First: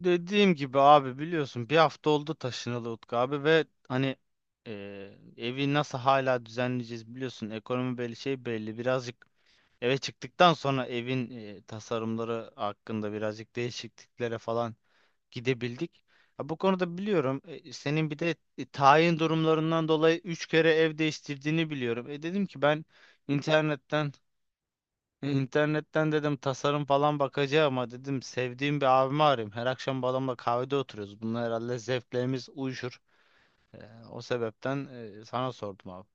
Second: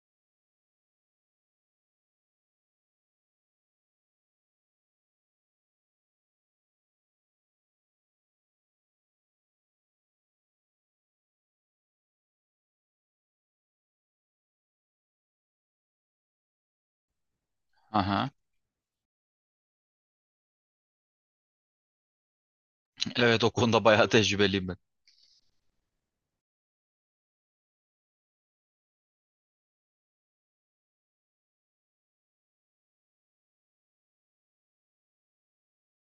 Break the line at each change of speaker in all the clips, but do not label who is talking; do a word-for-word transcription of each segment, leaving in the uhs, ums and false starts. Dediğim gibi abi, biliyorsun bir hafta oldu taşınalı Utku abi ve hani eee, evi nasıl hala düzenleyeceğiz biliyorsun, ekonomi belli şey belli, birazcık eve çıktıktan sonra evin eee, tasarımları hakkında birazcık değişikliklere falan gidebildik. Ha, bu konuda biliyorum, e, senin bir
Aha.
de e, tayin durumlarından dolayı üç kere ev değiştirdiğini biliyorum. E, dedim ki ben
Evet, o konuda bayağı
internetten
tecrübeliyim ben.
e, İnternetten dedim tasarım falan bakacağım ama dedim sevdiğim bir abimi arayayım. Her akşam bu adamla kahvede oturuyoruz. Bunlar herhalde zevklerimiz uyuşur. Ee, O sebepten e, sana sordum abi.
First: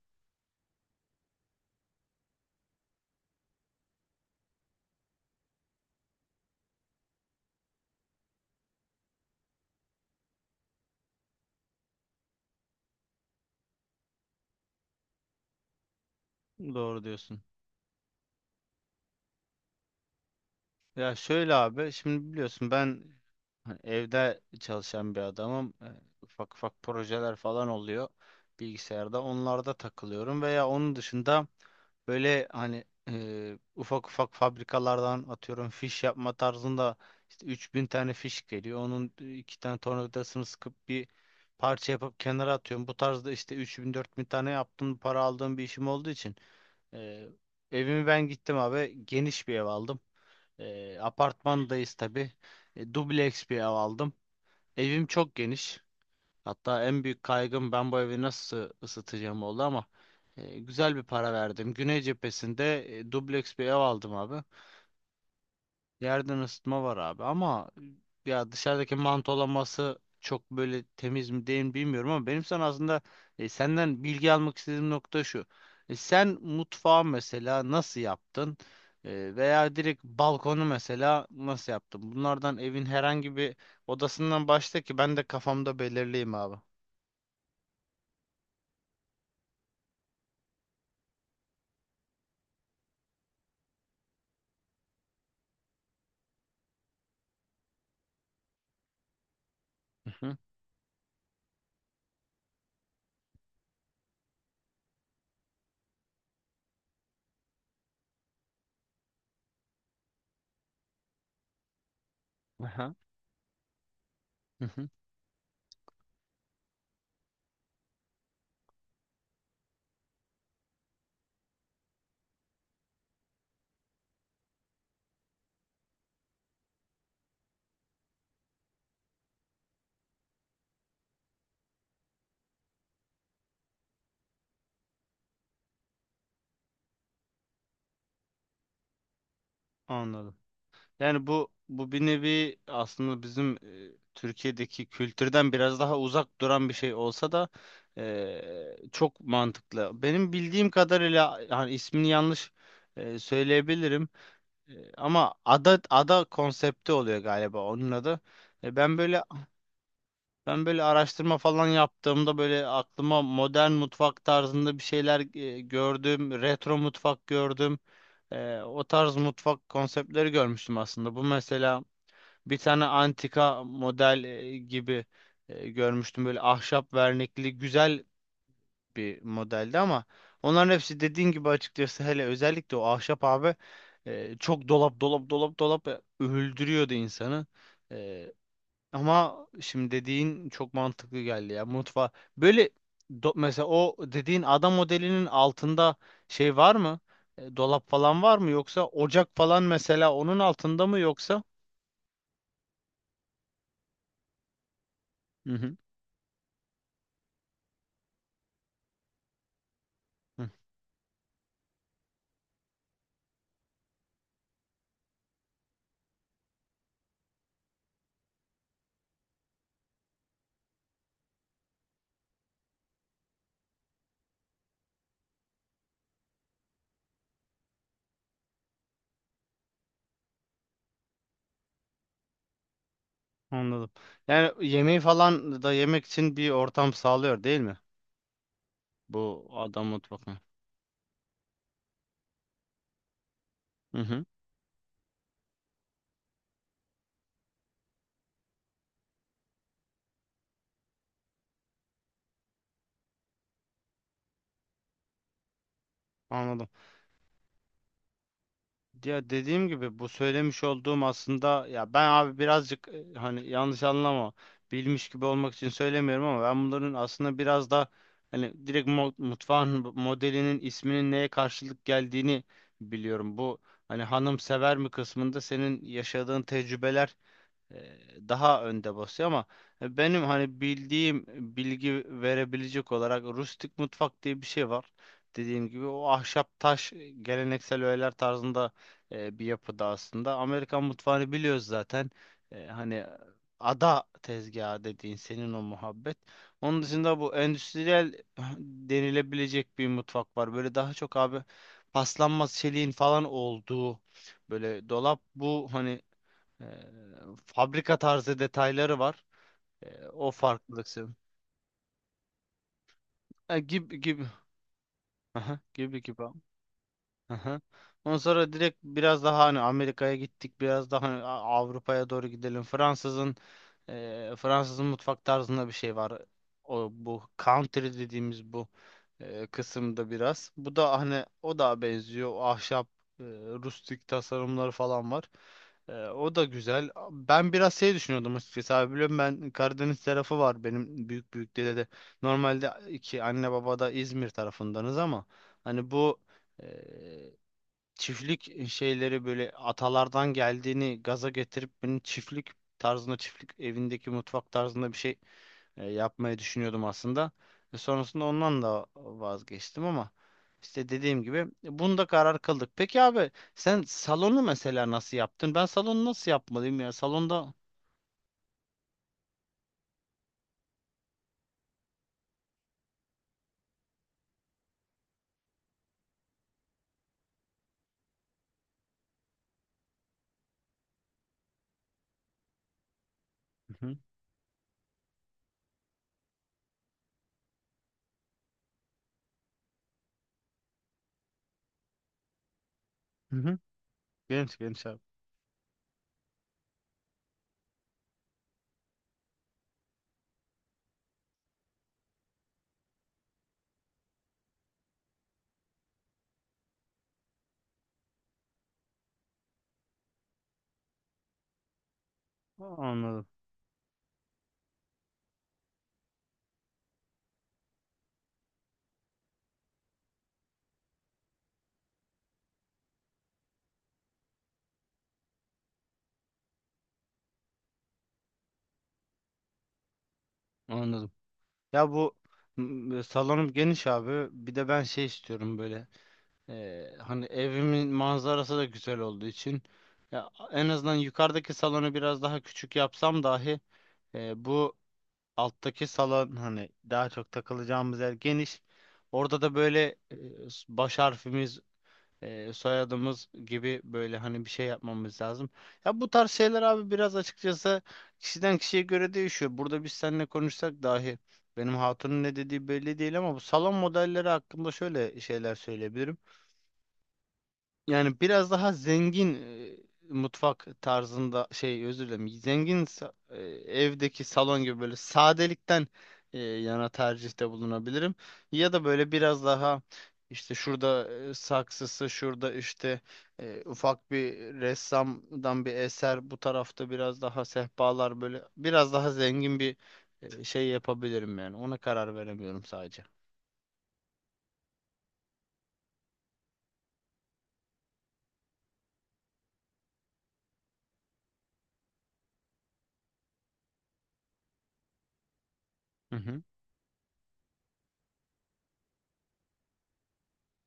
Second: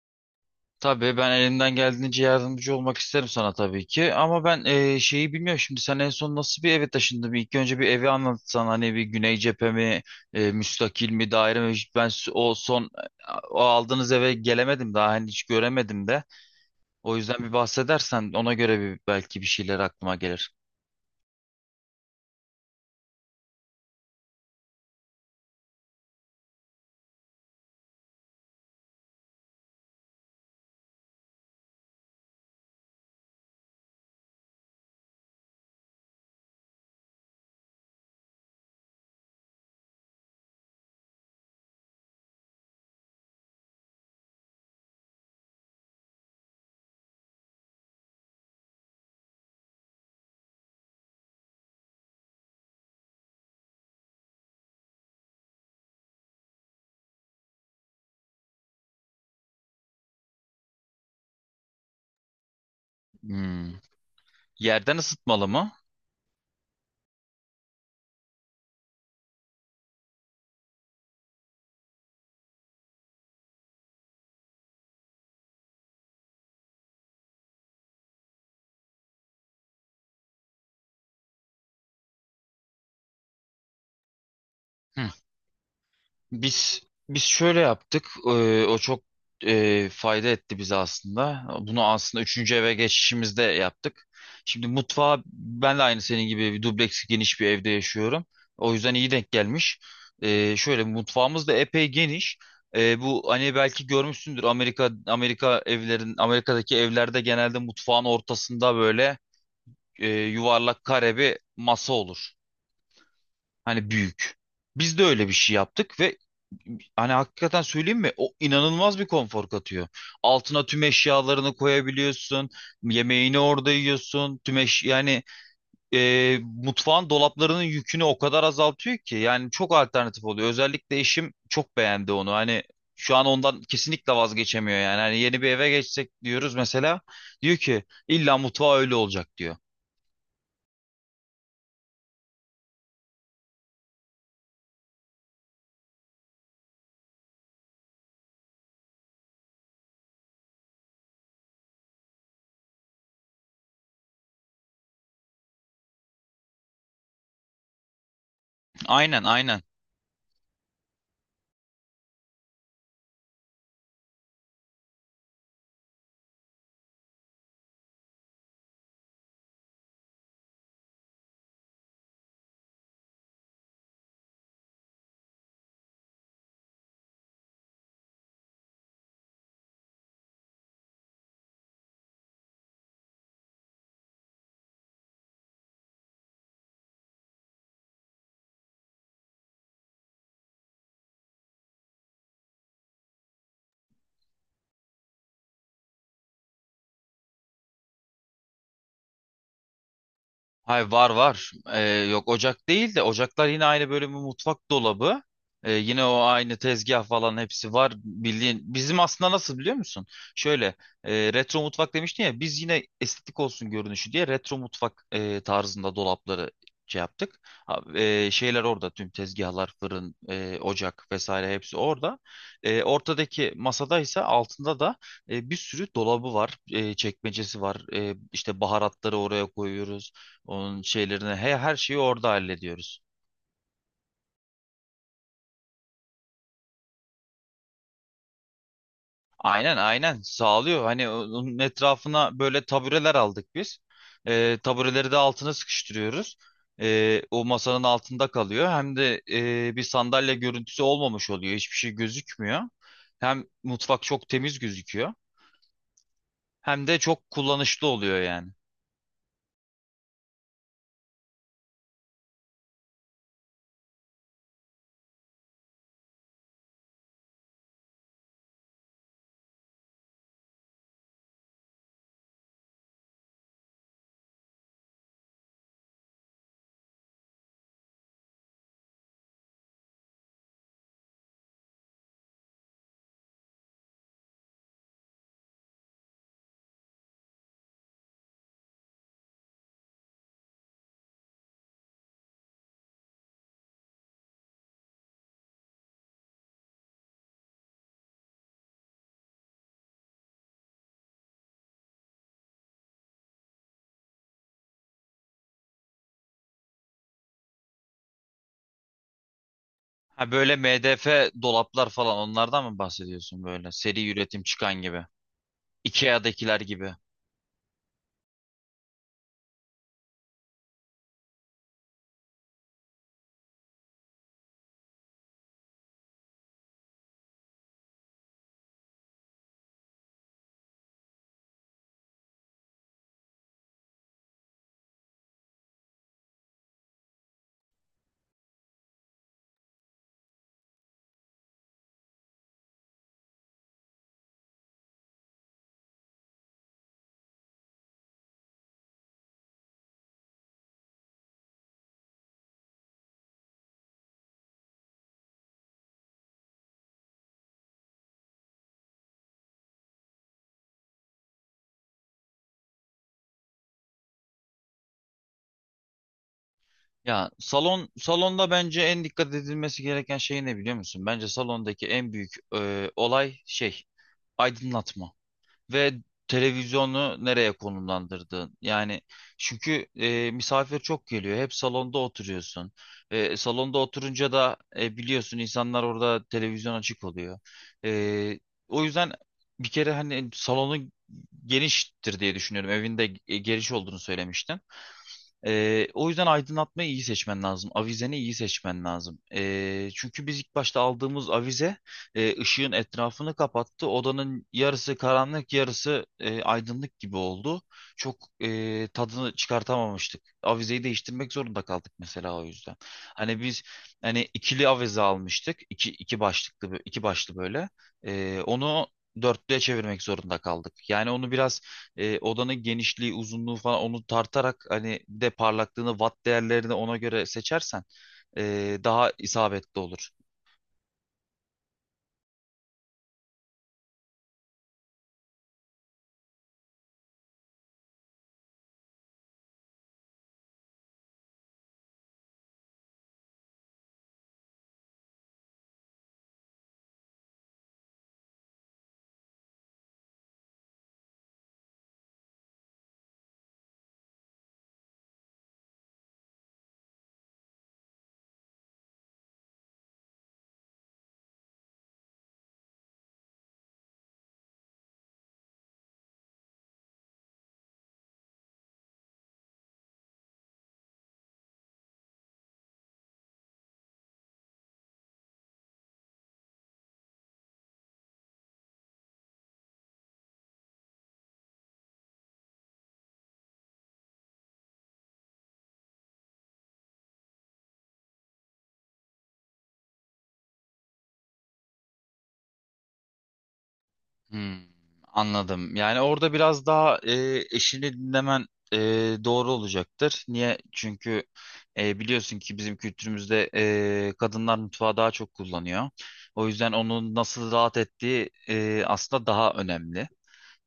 Tabii ben elimden geldiğince yardımcı olmak isterim sana tabii ki. Ama ben eee, şeyi bilmiyorum, şimdi sen en son nasıl bir eve taşındın? Bir İlk önce bir evi anlatsan, hani bir güney cephe mi, eee, müstakil mi, daire mi? Hiç Ben s- o son O aldığınız eve gelemedim daha, hani hiç göremedim de.
Doğru
O yüzden
diyorsun.
bir bahsedersen, ona göre bir belki bir şeyler aklıma gelir.
Ya şöyle abi, şimdi biliyorsun ben hani evde çalışan bir adamım. Ee, ufak ufak projeler falan oluyor bilgisayarda. Onlarda takılıyorum veya onun dışında böyle hani e, ufak ufak fabrikalardan atıyorum fiş yapma tarzında işte üç bin tane fiş geliyor. Onun e, iki tane tornavidasını sıkıp bir parça yapıp kenara atıyorum. Bu tarzda işte 3000 bin tane yaptım, para aldığım bir işim olduğu için. E, Evimi ben gittim abi, geniş bir ev aldım. E, apartmandayız tabii. E, dubleks bir ev aldım. Evim çok geniş. Hatta en büyük kaygım ben bu evi nasıl ısıtacağım oldu ama e, güzel bir para verdim. Güney cephesinde e, dubleks bir ev
Hmm.
aldım abi.
Yerden ısıtmalı mı?
Yerden ısıtma var abi ama e, ya dışarıdaki mantolaması çok böyle temiz mi değil mi bilmiyorum ama benim sana aslında e, senden bilgi almak istediğim nokta şu. E, sen mutfağı mesela nasıl yaptın? E, veya direkt balkonu mesela nasıl yaptın? Bunlardan evin herhangi bir odasından başla ki ben de kafamda belirleyeyim abi.
Biz biz şöyle yaptık. Ee, o çok e, fayda etti bize aslında. Bunu aslında üçüncü eve geçişimizde yaptık. Şimdi mutfağa, ben de aynı senin gibi bir dubleks geniş bir evde yaşıyorum. O yüzden iyi denk gelmiş. Ee, şöyle, mutfağımız da epey geniş. Ee, bu hani belki görmüşsündür, Amerika Amerika evlerin Amerika'daki evlerde genelde mutfağın ortasında böyle e, yuvarlak kare bir masa olur.
Aha.
Hani büyük.
Hı hı.
Biz de öyle bir şey yaptık ve hani hakikaten söyleyeyim mi? O inanılmaz bir konfor katıyor. Altına tüm eşyalarını koyabiliyorsun. Yemeğini orada yiyorsun. Tüm eş yani e, Mutfağın dolaplarının yükünü o kadar azaltıyor ki, yani çok alternatif oluyor. Özellikle eşim çok beğendi onu. Hani şu an ondan kesinlikle vazgeçemiyor yani. Hani yeni bir eve geçsek diyoruz mesela. Diyor ki illa mutfağı öyle olacak diyor.
Anladım. Yani bu bu bir nevi aslında bizim e, Türkiye'deki kültürden biraz daha uzak duran bir şey olsa da e, çok mantıklı. Benim bildiğim kadarıyla yani ismini yanlış e, söyleyebilirim. E, ama ada ada konsepti oluyor galiba onun adı. E, ben böyle
Aynen, aynen.
Ben böyle araştırma falan yaptığımda böyle aklıma modern mutfak tarzında bir şeyler e, gördüm, retro mutfak gördüm. Eee, o tarz mutfak konseptleri görmüştüm aslında. Bu mesela bir tane antika model e, gibi e, görmüştüm. Böyle ahşap vernikli güzel bir modeldi ama onların hepsi dediğin gibi açıkçası hele özellikle o ahşap abi e, çok dolap dolap dolap dolap e, öldürüyordu insanı. E, Ama şimdi dediğin çok mantıklı geldi ya. Mutfa böyle do- mesela o dediğin ada modelinin altında şey var mı? E, dolap falan var mı, yoksa ocak falan mesela onun
Hayır,
altında mı
var,
yoksa?
var. Ee, yok, ocak değil de ocaklar yine aynı bölümü, mutfak dolabı.
Hı
Ee,
hı.
yine o aynı tezgah falan hepsi var. Bildiğin, bizim aslında nasıl, biliyor musun?
Hı,
Şöyle, e, retro mutfak demiştin ya, biz yine estetik olsun görünüşü diye retro mutfak e, tarzında dolapları şey yaptık. Ha, e, şeyler orada, tüm tezgahlar, fırın, e, ocak vesaire hepsi orada. E, ortadaki masada ise altında da e, bir sürü dolabı var, e, çekmecesi var. E, işte baharatları oraya koyuyoruz. Onun şeylerine he, her şeyi orada hallediyoruz.
anladım. Yani yemeği falan da yemek için bir ortam sağlıyor değil mi? Bu
Aynen,
ada
aynen
mutfak.
sağlıyor. Hani onun etrafına böyle tabureler aldık biz.
Hı hı.
Ee, tabureleri de altına sıkıştırıyoruz. Ee, o masanın altında kalıyor. Hem de e, bir sandalye görüntüsü olmamış oluyor. Hiçbir şey gözükmüyor. Hem mutfak çok temiz gözüküyor.
Anladım.
Hem de çok kullanışlı oluyor yani.
Ya dediğim gibi bu söylemiş olduğum aslında, ya ben abi birazcık e, hani yanlış anlama, bilmiş gibi olmak için söylemiyorum ama ben bunların aslında biraz da hani direkt mo- mutfağın bu modelinin isminin neye karşılık geldiğini biliyorum. Bu hani hanım sever mi kısmında senin yaşadığın tecrübeler e, daha önde basıyor ama e, benim hani bildiğim bilgi verebilecek olarak rustik mutfak diye bir şey var. Dediğim gibi o ahşap taş e, geleneksel öğeler tarzında e, bir yapıda aslında. Amerikan mutfağını biliyoruz zaten. E, hani ada tezgahı dediğin senin o muhabbet. Onun dışında bu endüstriyel denilebilecek bir mutfak var. Böyle daha çok abi paslanmaz çeliğin falan olduğu böyle dolap bu hani ee, fabrika tarzı detayları var. Ee, o
Ha, böyle
farklılık senin.
M D F dolaplar falan, onlardan mı bahsediyorsun
Ha,
böyle?
gibi
Seri
gibi.
üretim çıkan gibi.
Aha, gibi gibi.
ikeadakiler gibi.
Aha. Ondan sonra direkt biraz daha hani Amerika'ya gittik, biraz daha hani A- Avrupa'ya doğru gidelim. Fransızın eee, Fransızın mutfak tarzında bir şey var. O bu country dediğimiz bu eee, kısımda biraz. Bu da hani o da benziyor. O ahşap, eee, rustik tasarımları falan var. Eee, o da güzel. Ben biraz şey düşünüyordum açıkçası abi. Biliyorum ben Karadeniz tarafı var benim büyük büyük dede de. Normalde iki anne baba da İzmir tarafındanız ama hani bu e, çiftlik şeyleri böyle atalardan geldiğini gaza getirip benim çiftlik tarzında çiftlik evindeki mutfak tarzında bir şey e, yapmayı düşünüyordum aslında. E, sonrasında ondan da vazgeçtim ama işte dediğim gibi bunda karar kıldık. Peki abi, sen salonu mesela nasıl yaptın? Ben salonu nasıl yapmalıyım ya?
Ya
Salonda.
salon, salonda bence en dikkat edilmesi gereken şey ne, biliyor musun? Bence salondaki en büyük e, olay şey aydınlatma ve televizyonu nereye konumlandırdığın. Yani çünkü e, misafir çok geliyor. Hep salonda oturuyorsun. E, salonda
Hı hı.
oturunca da e, biliyorsun, insanlar orada televizyon açık oluyor. E, O yüzden bir kere hani salonun geniştir diye düşünüyorum. Evinde
Hı
e,
hı.
geniş olduğunu
Geniş
söylemiştin.
geniş abi.
Ee, o yüzden aydınlatmayı iyi seçmen lazım. Avizeni iyi seçmen lazım. Ee, çünkü biz ilk başta aldığımız avize e, ışığın etrafını kapattı. Odanın yarısı karanlık, yarısı e, aydınlık gibi oldu. Çok e, tadını çıkartamamıştık. Avizeyi değiştirmek zorunda kaldık mesela o yüzden.
Anladım.
Hani biz hani ikili avize almıştık. İki, iki başlıklı, bö- iki başlı böyle. Ee, onu dörtlüye çevirmek zorunda kaldık. Yani onu biraz e, odanın genişliği, uzunluğu falan, onu tartarak, hani bir de parlaklığını, watt değerlerini ona göre seçersen e, daha isabetli olur.
Anladım. Ya bu m, salonum geniş abi. Bir de ben şey istiyorum böyle. Ee, hani evimin manzarası da güzel olduğu için ya en azından yukarıdaki salonu biraz daha küçük yapsam dahi e, bu alttaki salon hani daha çok takılacağımız yer geniş. Orada da böyle e, baş harfimiz, e, soyadımız gibi böyle hani bir şey yapmamız lazım. Ya bu tarz şeyler abi biraz açıkçası kişiden kişiye göre değişiyor. Burada biz seninle konuşsak dahi benim hatunun ne dediği belli değil ama bu salon modelleri hakkında şöyle şeyler söyleyebilirim. Yani biraz daha zengin e, mutfak tarzında şey, özür dilerim, zengin sa- e, evdeki salon gibi böyle sadelikten e, yana tercihte bulunabilirim. Ya da böyle biraz daha işte şurada e, saksısı şurada işte e, ufak bir ressamdan bir eser bu tarafta biraz daha sehpalar böyle biraz daha zengin bir e, şey yapabilirim, yani ona karar veremiyorum sadece.
Hmm, anladım. Yani Yani orada biraz daha e, eşini dinlemen e, doğru olacaktır. Niye? Çünkü e, biliyorsun ki bizim kültürümüzde e, kadınlar mutfağı daha çok kullanıyor.
Hı hı.
O yüzden onun nasıl rahat ettiği e, aslında daha önemli.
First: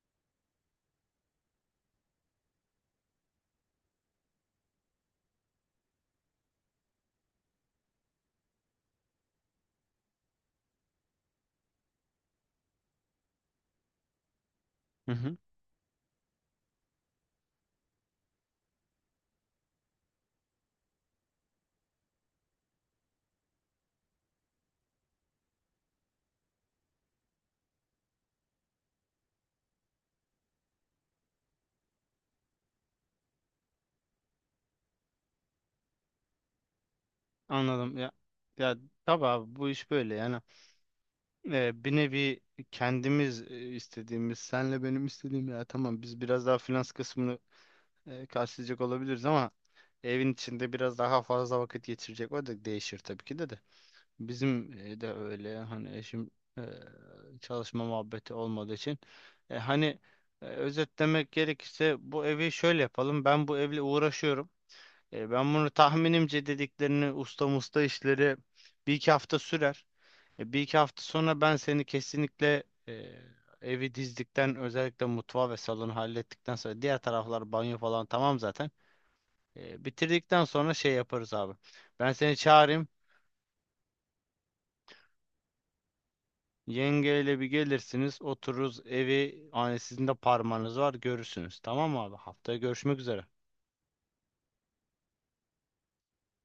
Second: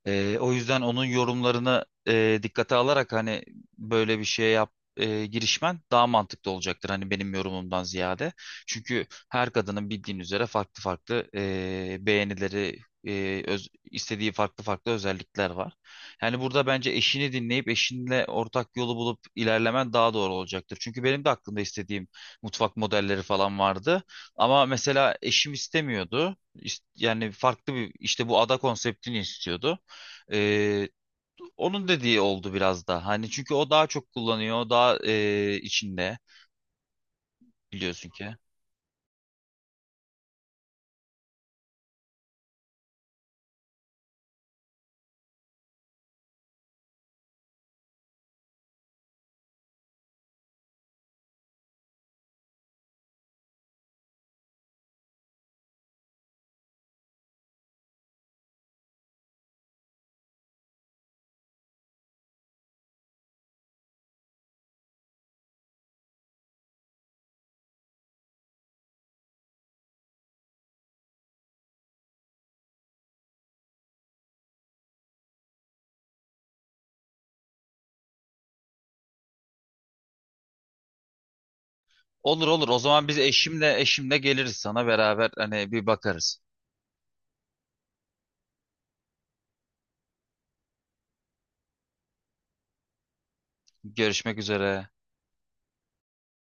Ee, o yüzden onun yorumlarını e, dikkate alarak, hani böyle bir şeye yap e, girişmen daha mantıklı olacaktır, hani benim yorumumdan ziyade. Çünkü her kadının bildiğin üzere farklı farklı e, beğenileri, e, öz- istediği farklı farklı
Hı hı.
özellikler var. Yani burada bence eşini dinleyip eşinle ortak yolu bulup ilerlemen daha doğru olacaktır. Çünkü benim de aklımda istediğim mutfak modelleri falan vardı. Ama mesela eşim istemiyordu. İst- Yani farklı bir, işte bu ada konseptini istiyordu. Ee, Onun dediği oldu biraz da. Hani çünkü o daha çok kullanıyor. o Daha e, içinde
Anladım
biliyorsun
ya.
ki.
Ya tabii abi bu iş böyle yani e, bir nevi kendimiz e, istediğimiz, senle benim istediğim ya tamam, biz biraz daha finans kısmını e, karşılayacak olabiliriz ama evin içinde biraz daha fazla vakit geçirecek o da değişir tabii ki de de. Bizim e, de öyle hani eşim e, çalışma muhabbeti olmadığı için e, hani e, özetlemek gerekirse bu evi şöyle yapalım. Ben bu evle uğraşıyorum. E, ben bunu tahminimce dediklerini usta musta işleri bir iki hafta sürer. E, Bir iki hafta sonra ben seni kesinlikle e, evi dizdikten özellikle mutfağı ve salonu hallettikten sonra diğer taraflar banyo falan tamam zaten. E, bitirdikten sonra şey yaparız abi. Ben seni
Olur, olur. O
çağırayım.
zaman biz eşimle eşimle geliriz sana, beraber hani bir bakarız.
Yengeyle bir gelirsiniz, otururuz evi. Hani sizin de parmağınız var, görürsünüz. Tamam mı abi? Haftaya görüşmek üzere.
Görüşmek üzere.